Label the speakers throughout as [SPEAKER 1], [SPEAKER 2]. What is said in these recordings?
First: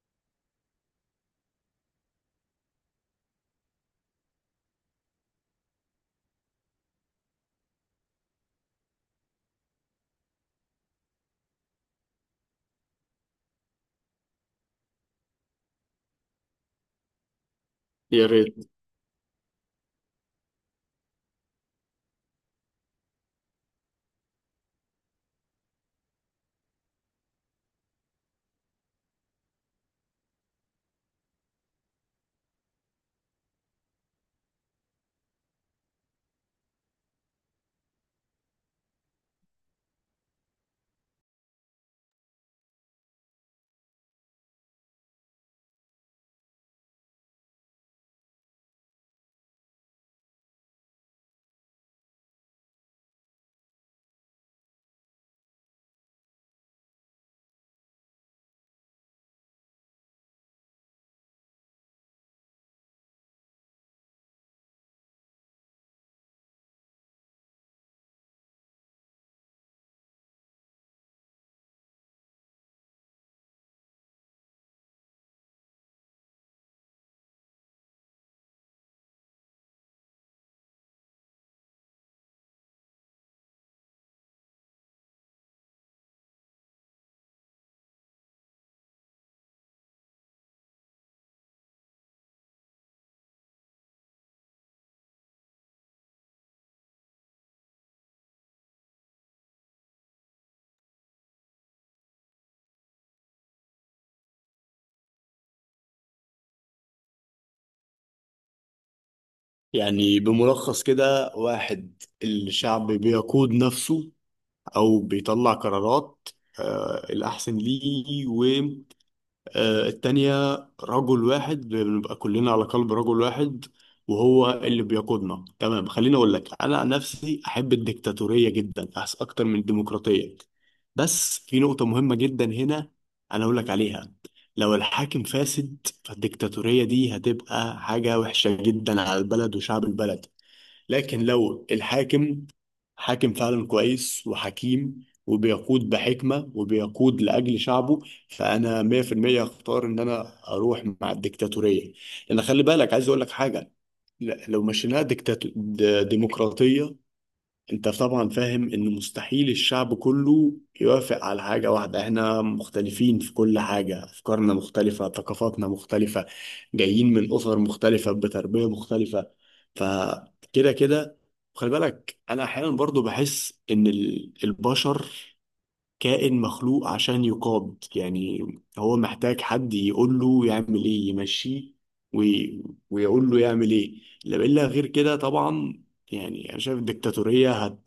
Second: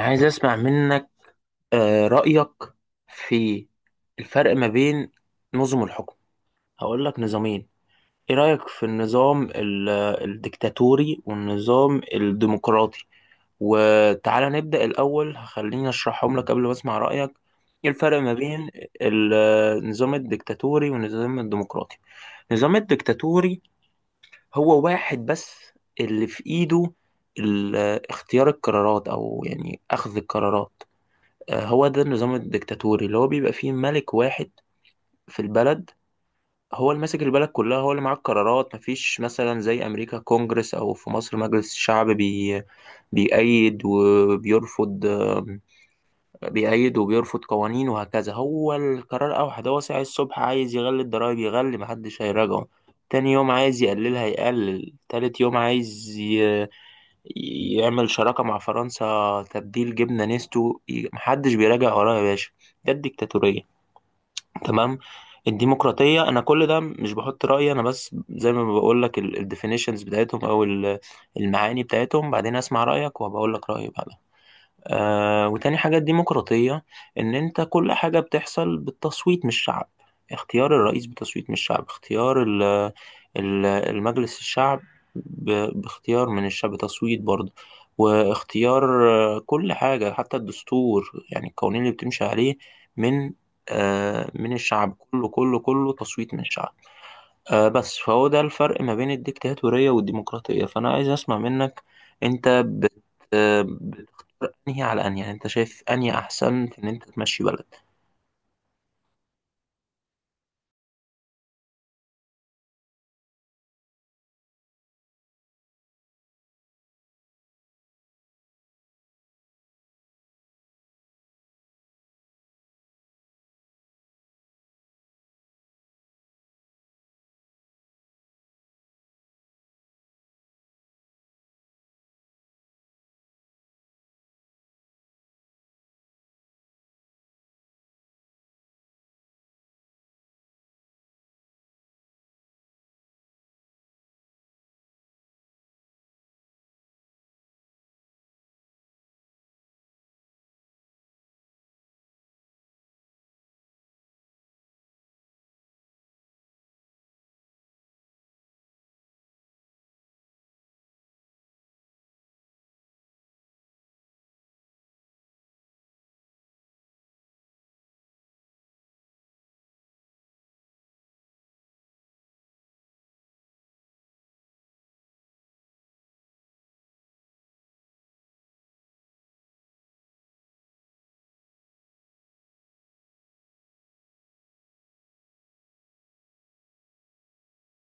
[SPEAKER 1] عايز اسمع منك. رأيك في الفرق ما بين نظم الحكم. هقول لك نظامين، ايه رأيك في النظام الديكتاتوري والنظام الديمقراطي. وتعالى نبدأ الأول، خليني أشرحهم لك قبل ما أسمع رأيك. إيه الفرق
[SPEAKER 2] يا
[SPEAKER 1] ما
[SPEAKER 2] ريت.
[SPEAKER 1] بين ال- النظام الديكتاتوري والنظام الديمقراطي؟ النظام الديكتاتوري هو واحد بس اللي في إيده ال- اختيار القرارات، أو يعني أخذ القرارات. آه، هو ده النظام الديكتاتوري اللي هو بيبقى فيه ملك واحد في البلد، هو اللي ماسك البلد كلها، هو اللي معاه القرارات. مفيش مثلا زي أمريكا كونجرس، أو في مصر مجلس الشعب بيأيد وبيرفض. بيأيد وبيرفض قوانين وهكذا. هو القرار أوحد، هو ساعة الصبح عايز يغلي الضرايب يغلي، محدش هيراجعه. تاني يوم عايز يقللها يقلل، تالت يوم عايز يعمل شراكة مع فرنسا، تبديل جبنة نستو محدش بيراجع وراه يا باشا. ده الديكتاتورية، تمام؟ الديمقراطية، أنا كل ده مش بحط رأيي، أنا بس زي ما بقول لك الديفينيشنز بتاعتهم أو المعاني بتاعتهم، بعدين أسمع رأيك وبقول لك رأيي بعدها. آه، وتاني حاجة الديمقراطية، إن أنت كل حاجة بتحصل بالتصويت من الشعب. اختيار الرئيس بتصويت من الشعب، اختيار ال المجلس الشعب باختيار من الشعب بتصويت برضه، واختيار، آه، كل حاجة حتى الدستور، يعني القوانين اللي بتمشي عليه من، آه، من الشعب. كله كله كله تصويت من الشعب. آه بس، فهو ده الفرق ما بين الديكتاتورية والديمقراطية. فأنا عايز أسمع منك، أنت بت آه، انهي على انهي، يعني انت شايف انهي احسن في ان انت تمشي بلد.
[SPEAKER 2] يعني بملخص كده، واحد الشعب بيقود نفسه أو بيطلع قرارات. آه، الأحسن ليه؟ آه، التانية رجل واحد، بنبقى كلنا على قلب رجل واحد وهو اللي بيقودنا. تمام، خليني اقول لك، انا عن نفسي احب الديكتاتورية جدا، أحس اكتر من الديمقراطية. بس في نقطة مهمة جدا هنا انا اقول لك عليها. لو الحاكم فاسد فالديكتاتورية دي هتبقى حاجة وحشة جدا على البلد وشعب البلد. لكن لو الحاكم حاكم فعلا كويس وحكيم وبيقود بحكمة وبيقود لأجل شعبه، فأنا 100% هختار إن أنا أروح مع الديكتاتورية. لأن خلي بالك، عايز أقول لك حاجة، لو مشيناها ديمقراطية، انت طبعا فاهم ان مستحيل الشعب كله يوافق على حاجة واحدة. احنا مختلفين في كل حاجة، افكارنا مختلفة، ثقافاتنا مختلفة، جايين من اسر مختلفة بتربية مختلفة. فكده كده خلي بالك، انا احيانا برضو بحس ان البشر كائن مخلوق عشان يقاد يعني. هو محتاج حد يقول له يعمل ايه، يمشيه وي... ويقول له يعمل ايه، لا الا غير كده طبعا. يعني انا شايف الدكتاتوريه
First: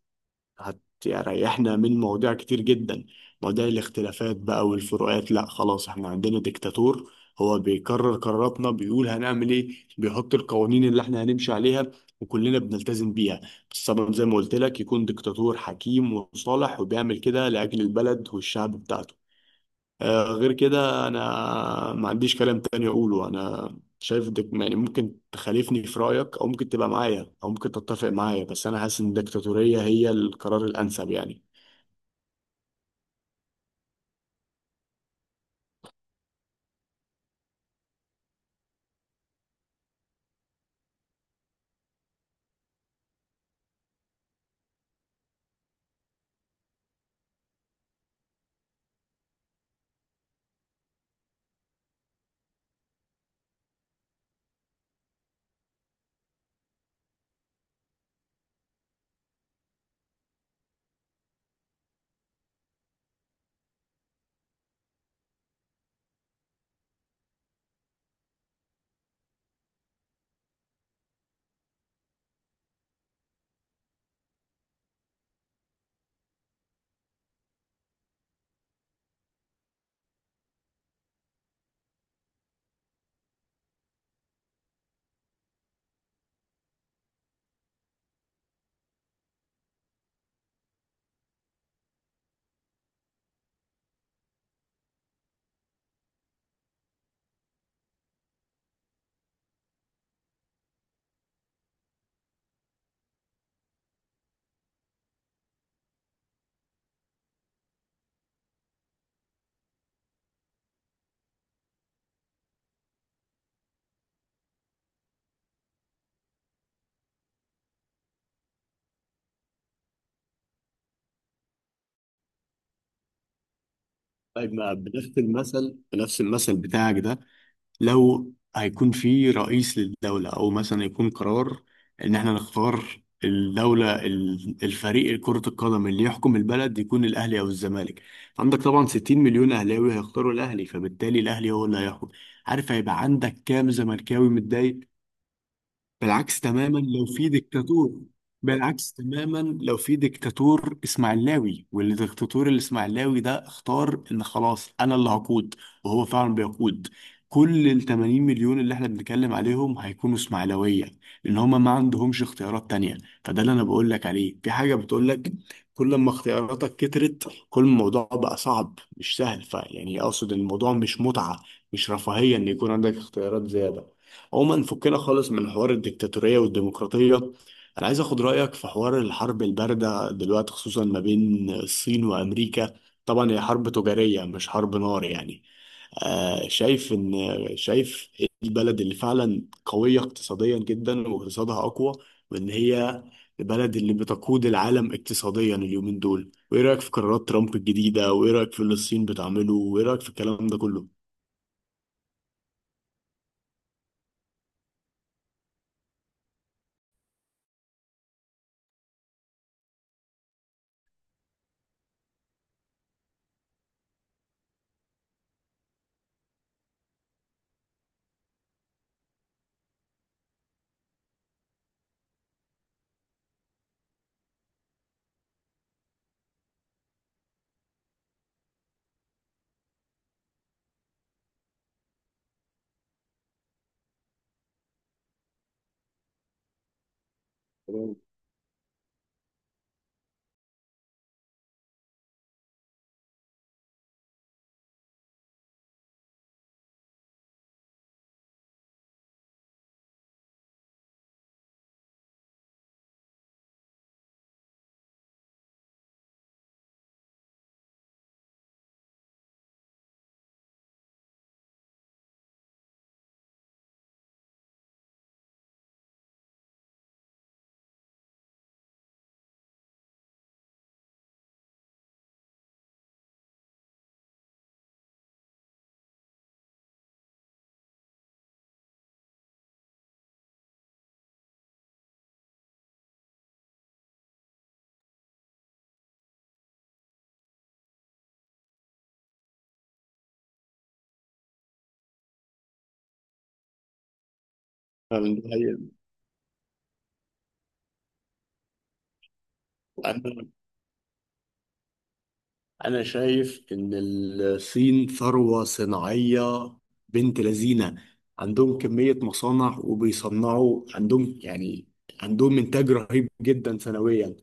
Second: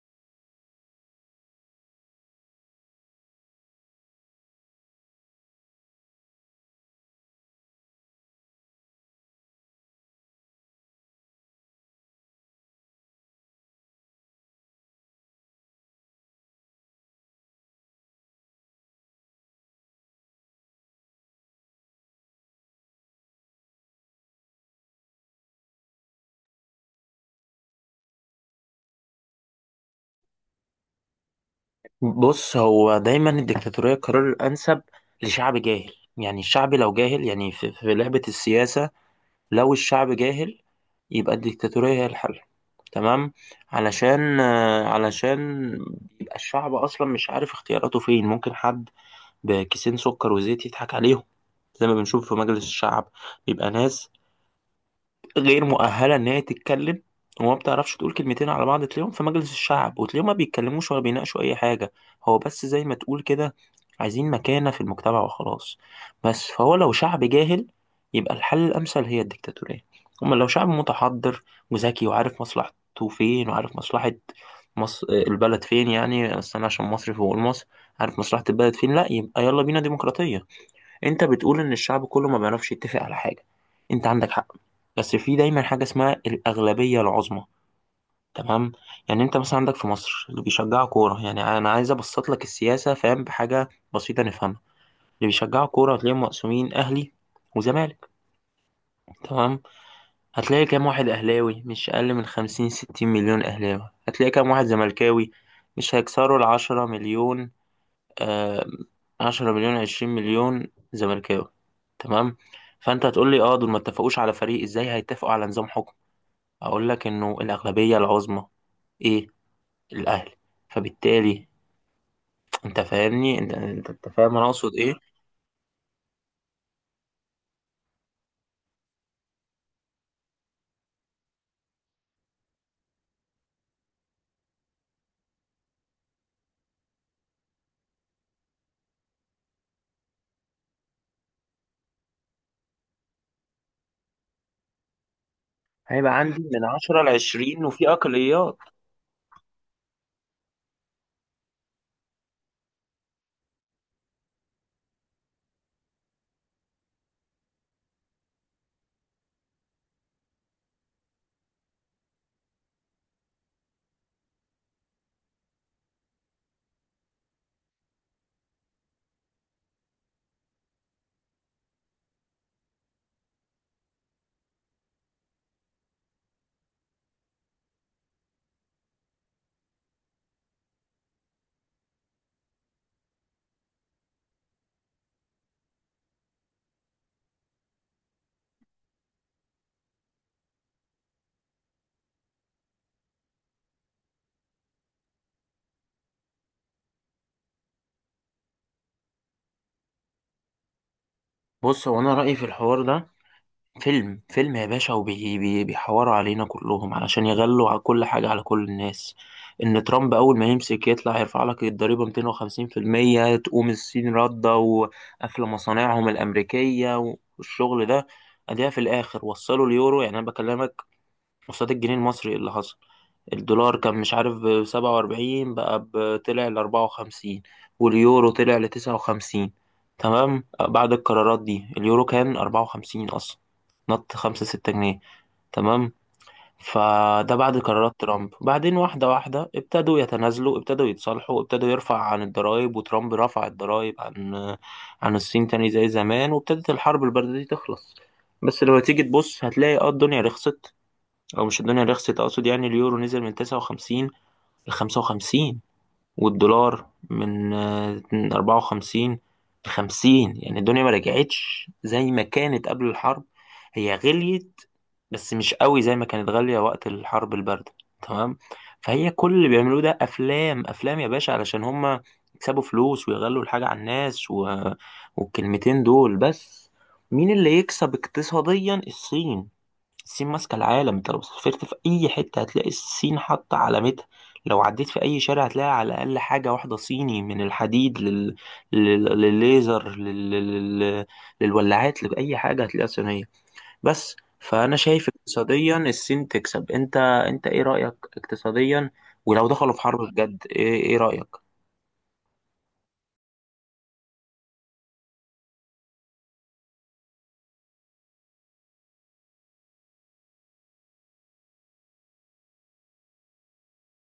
[SPEAKER 2] هتريحنا من مواضيع كتير جدا، مواضيع الاختلافات بقى والفروقات. لا خلاص، احنا عندنا ديكتاتور، هو بيكرر قراراتنا، بيقول هنعمل ايه، بيحط القوانين اللي احنا هنمشي عليها وكلنا بنلتزم بيها. السبب زي ما قلت لك، يكون ديكتاتور حكيم وصالح وبيعمل كده لأجل البلد والشعب بتاعته. آه، غير كده انا ما عنديش كلام تاني اقوله. انا شايف دك يعني، ممكن تخالفني في رايك او ممكن تبقى معايا او ممكن تتفق معايا، بس انا حاسس ان الدكتاتوريه هي القرار الانسب يعني.
[SPEAKER 1] بص، هو دايما الدكتاتورية القرار الانسب لشعب جاهل. يعني الشعب لو جاهل، يعني في لعبة السياسة، لو الشعب جاهل، يبقى الدكتاتورية هي الحل. تمام؟ علشان، آه، علشان يبقى الشعب اصلا مش عارف اختياراته فين. ممكن حد بكيسين سكر وزيت يضحك عليهم، زي ما بنشوف في مجلس الشعب بيبقى ناس غير مؤهلة إن هي تتكلم وما بتعرفش تقول كلمتين على بعض، تلاقيهم في مجلس الشعب وتلاقيهم ما بيتكلموش ولا بيناقشوا أي حاجة. هو بس زي ما تقول كده، عايزين مكانة في المجتمع وخلاص. بس، فهو لو شعب جاهل يبقى الحل الأمثل هي الديكتاتورية. أما لو شعب متحضر وذكي وعارف مصلحته فين، وعارف مصلحة مصر البلد فين، يعني بس أنا عشان مصري فبقول مصر، عارف مصلحة البلد فين، لأ يبقى يلا بينا ديمقراطية. انت بتقول ان الشعب كله ما بيعرفش يتفق على حاجة. انت عندك حق، بس في دايما حاجة اسمها الأغلبية العظمى. تمام؟ يعني انت مثلا عندك في مصر اللي بيشجعوا كورة، يعني انا عايز ابسط لك السياسة، فاهم، بحاجة بسيطة نفهمها. اللي بيشجعوا كورة هتلاقيهم مقسومين اهلي وزمالك، تمام؟ هتلاقي كام واحد اهلاوي؟ مش اقل من 50 60 مليون اهلاوي. هتلاقي كام واحد زملكاوي؟ مش هيكسروا العشرة مليون. آه، 10 مليون 20 مليون زملكاوي، تمام؟ فانت هتقول لي اه، دول ما اتفقوش على فريق، ازاي هيتفقوا على نظام حكم؟ اقول لك انه الاغلبيه العظمى. ايه؟ الاهلي. فبالتالي انت فاهمني، انت أنت فاهم انا
[SPEAKER 2] طيب،
[SPEAKER 1] اقصد
[SPEAKER 2] ما
[SPEAKER 1] ايه.
[SPEAKER 2] بنفس المثل، بنفس المثل بتاعك ده، لو هيكون في رئيس للدولة أو مثلا يكون قرار إن إحنا نختار الدولة الفريق كرة القدم اللي يحكم البلد، يكون الأهلي أو الزمالك. عندك طبعا 60 مليون أهلاوي هيختاروا الأهلي، فبالتالي الأهلي هو اللي هيحكم. عارف هيبقى عندك كام زملكاوي متضايق؟
[SPEAKER 1] هيبقى عندي
[SPEAKER 2] بالعكس
[SPEAKER 1] من
[SPEAKER 2] تماما
[SPEAKER 1] 10
[SPEAKER 2] لو
[SPEAKER 1] ل
[SPEAKER 2] في
[SPEAKER 1] 20 وفي
[SPEAKER 2] ديكتاتور،
[SPEAKER 1] اقليات.
[SPEAKER 2] بالعكس تماما لو في ديكتاتور اسماعيلاوي والديكتاتور الاسماعيلاوي ده اختار ان خلاص انا اللي هقود، وهو فعلا بيقود. كل ال 80 مليون اللي احنا بنتكلم عليهم هيكونوا اسماعيلاويه، لان هما ما عندهمش اختيارات تانية. فده اللي انا بقول لك عليه، في حاجه بتقول لك كل ما اختياراتك كترت كل ما الموضوع بقى صعب مش سهل. فيعني اقصد ان الموضوع مش متعه، مش رفاهيه ان يكون عندك اختيارات زياده. عموما، فكنا خالص من حوار الديكتاتورية والديمقراطية. أنا عايز أخد رأيك في حوار الحرب الباردة دلوقتي، خصوصا ما بين الصين وأمريكا. طبعا هي حرب تجارية مش حرب نار يعني. آه، شايف إيه البلد اللي فعلا قوية اقتصاديا جدا واقتصادها أقوى، وإن هي البلد اللي بتقود العالم اقتصاديا اليومين دول؟ وإيه رأيك في قرارات ترامب الجديدة، وإيه رأيك في اللي الصين بتعمله، وإيه رأيك في الكلام ده كله؟
[SPEAKER 1] بص، هو انا رايي في الحوار ده، فيلم فيلم يا باشا، وبيحوروا علينا كلهم علشان يغلوا على كل حاجة، على كل الناس. إن ترامب أول ما يمسك يطلع يرفع لك الضريبة 250%، تقوم الصين ردة وقافلة مصانعهم الأمريكية والشغل ده، أديها في الآخر وصلوا اليورو، يعني أنا بكلمك قصاد الجنيه المصري اللي حصل، الدولار كان مش عارف بـ47، بقى طلع لـ54، واليورو طلع لـ59. تمام؟ بعد القرارات دي، اليورو كان 54 أصلا، نط خمسة ستة جنيه، تمام؟ فده بعد
[SPEAKER 2] تمام.
[SPEAKER 1] قرارات ترامب. بعدين واحدة واحدة ابتدوا يتنازلوا، ابتدوا يتصالحوا، ابتدوا يرفع عن الضرائب، وترامب رفع الضرائب عن، عن الصين تاني زي زمان، وابتدت الحرب الباردة دي تخلص. بس لما تيجي تبص هتلاقي اه الدنيا رخصت، او مش الدنيا رخصت، اقصد يعني اليورو نزل من 59 ل 55، والدولار من، آه، 54 ل 50. يعني الدنيا ما رجعتش زي ما كانت قبل الحرب، هي غليت بس مش قوي زي ما كانت غالية وقت الحرب الباردة. تمام؟ فهي كل اللي بيعملوه ده افلام افلام يا باشا علشان هما يكسبوا فلوس ويغلوا الحاجة على الناس والكلمتين دول بس. مين اللي يكسب اقتصاديا؟ الصين. الصين ماسكة العالم. انت لو سافرت في أي حتة هتلاقي الصين حاطة علامتها، لو عديت في أي شارع هتلاقي على الأقل حاجة واحدة صيني، من الحديد للليزر لل... للولاعات، لأي حاجة هتلاقيها صينية. بس، فأنا شايف
[SPEAKER 2] فعلاً دي
[SPEAKER 1] اقتصاديا الصين تكسب. انت ايه رأيك اقتصاديا ولو دخلوا في حرب
[SPEAKER 2] حقيقة.
[SPEAKER 1] بجد؟ ايه رأيك؟
[SPEAKER 2] أنا شايف إن الصين ثروة صناعية بنت لذينة، عندهم كمية مصانع وبيصنعوا عندهم يعني، عندهم إنتاج رهيب جدا سنويا.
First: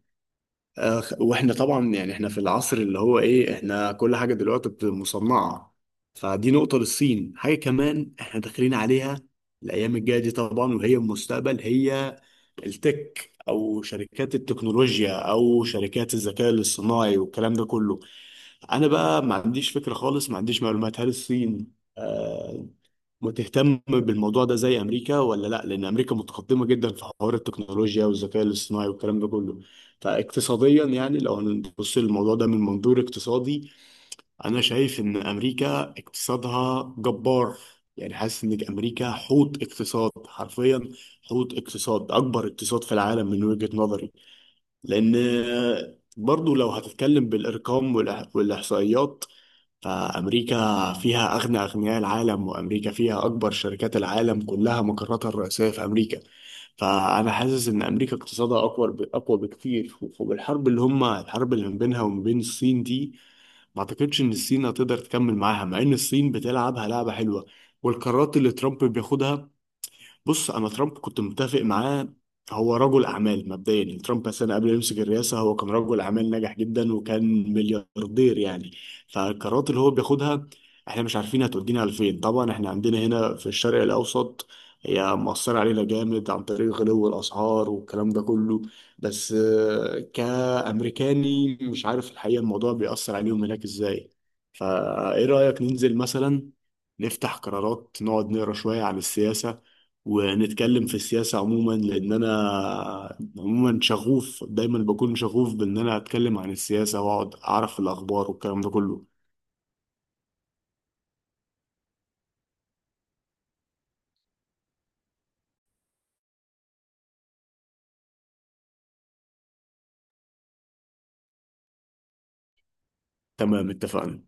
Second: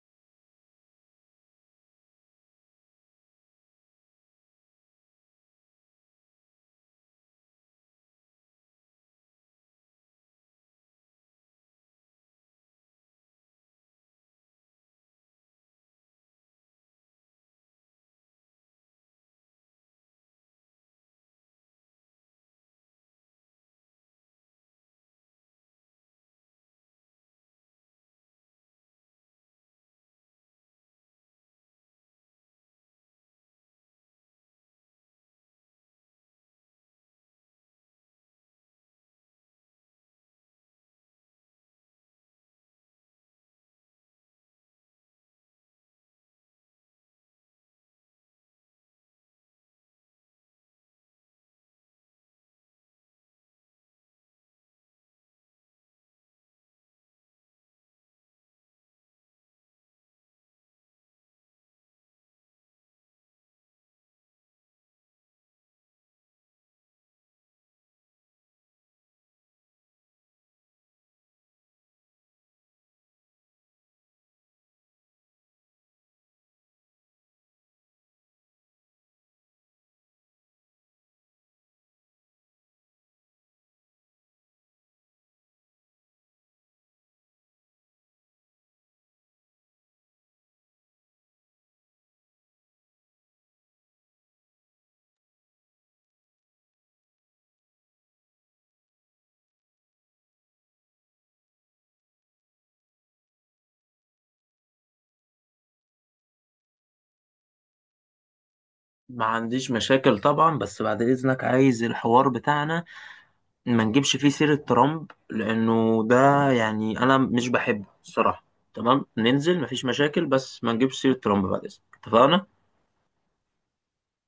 [SPEAKER 2] آه، وإحنا طبعا يعني، إحنا في العصر اللي هو إيه، إحنا كل حاجة دلوقتي بتبقى مصنعة، فدي نقطة للصين. حاجة كمان إحنا داخلين عليها الأيام الجاية دي طبعا، وهي المستقبل، هي التك أو شركات التكنولوجيا أو شركات الذكاء الاصطناعي والكلام ده كله. انا بقى ما عنديش فكره خالص، ما عنديش معلومات، هل الصين آه، متهتم بالموضوع ده زي امريكا ولا لا، لان امريكا متقدمه جدا في حوار التكنولوجيا والذكاء الاصطناعي والكلام ده كله. فاقتصاديا يعني، لو هنبص للموضوع ده من منظور اقتصادي، انا شايف ان امريكا اقتصادها جبار. يعني حاسس ان امريكا حوت اقتصاد حرفيا، حوت اقتصاد، اكبر اقتصاد في العالم من وجهة نظري. لان آه، برضو لو هتتكلم بالارقام والاحصائيات، فأمريكا فيها أغنى أغنياء العالم، وأمريكا فيها أكبر شركات العالم كلها مقراتها الرئيسية في أمريكا. فأنا حاسس إن أمريكا اقتصادها أقوى أقوى بكتير. وبالحرب اللي الحرب اللي ما بينها وما بين الصين دي، ما أعتقدش إن الصين هتقدر تكمل معاها، مع إن الصين بتلعبها لعبة حلوة. والقرارات اللي ترامب بياخدها، بص، انا ترامب كنت متفق معاه. هو رجل اعمال مبدئيا، يعني ترامب مثلا قبل ما يمسك الرئاسه هو كان رجل اعمال ناجح جدا وكان ملياردير يعني. فالقرارات اللي هو بياخدها احنا مش عارفين هتودينا لفين طبعا. احنا عندنا هنا في الشرق الاوسط هي مؤثره علينا جامد عن طريق غلو الاسعار والكلام ده كله، بس آه، كامريكاني مش عارف الحقيقه الموضوع بيأثر عليهم هناك ازاي. فايه رايك ننزل مثلا نفتح قرارات، نقعد نقرا شويه عن السياسه ونتكلم في السياسة عموما؟ لأن أنا عموما شغوف، دايما بكون شغوف بإن أنا أتكلم عن السياسة وأقعد أعرف الأخبار والكلام ده كله.
[SPEAKER 1] ما عنديش مشاكل طبعا، بس بعد إذنك عايز الحوار بتاعنا ما نجيبش فيه سيرة ترامب، لأنه ده يعني أنا مش بحبه الصراحة. تمام؟ ننزل مفيش مشاكل، بس ما نجيبش سيرة ترامب بعد إذنك، اتفقنا؟
[SPEAKER 2] تمام اتفقنا.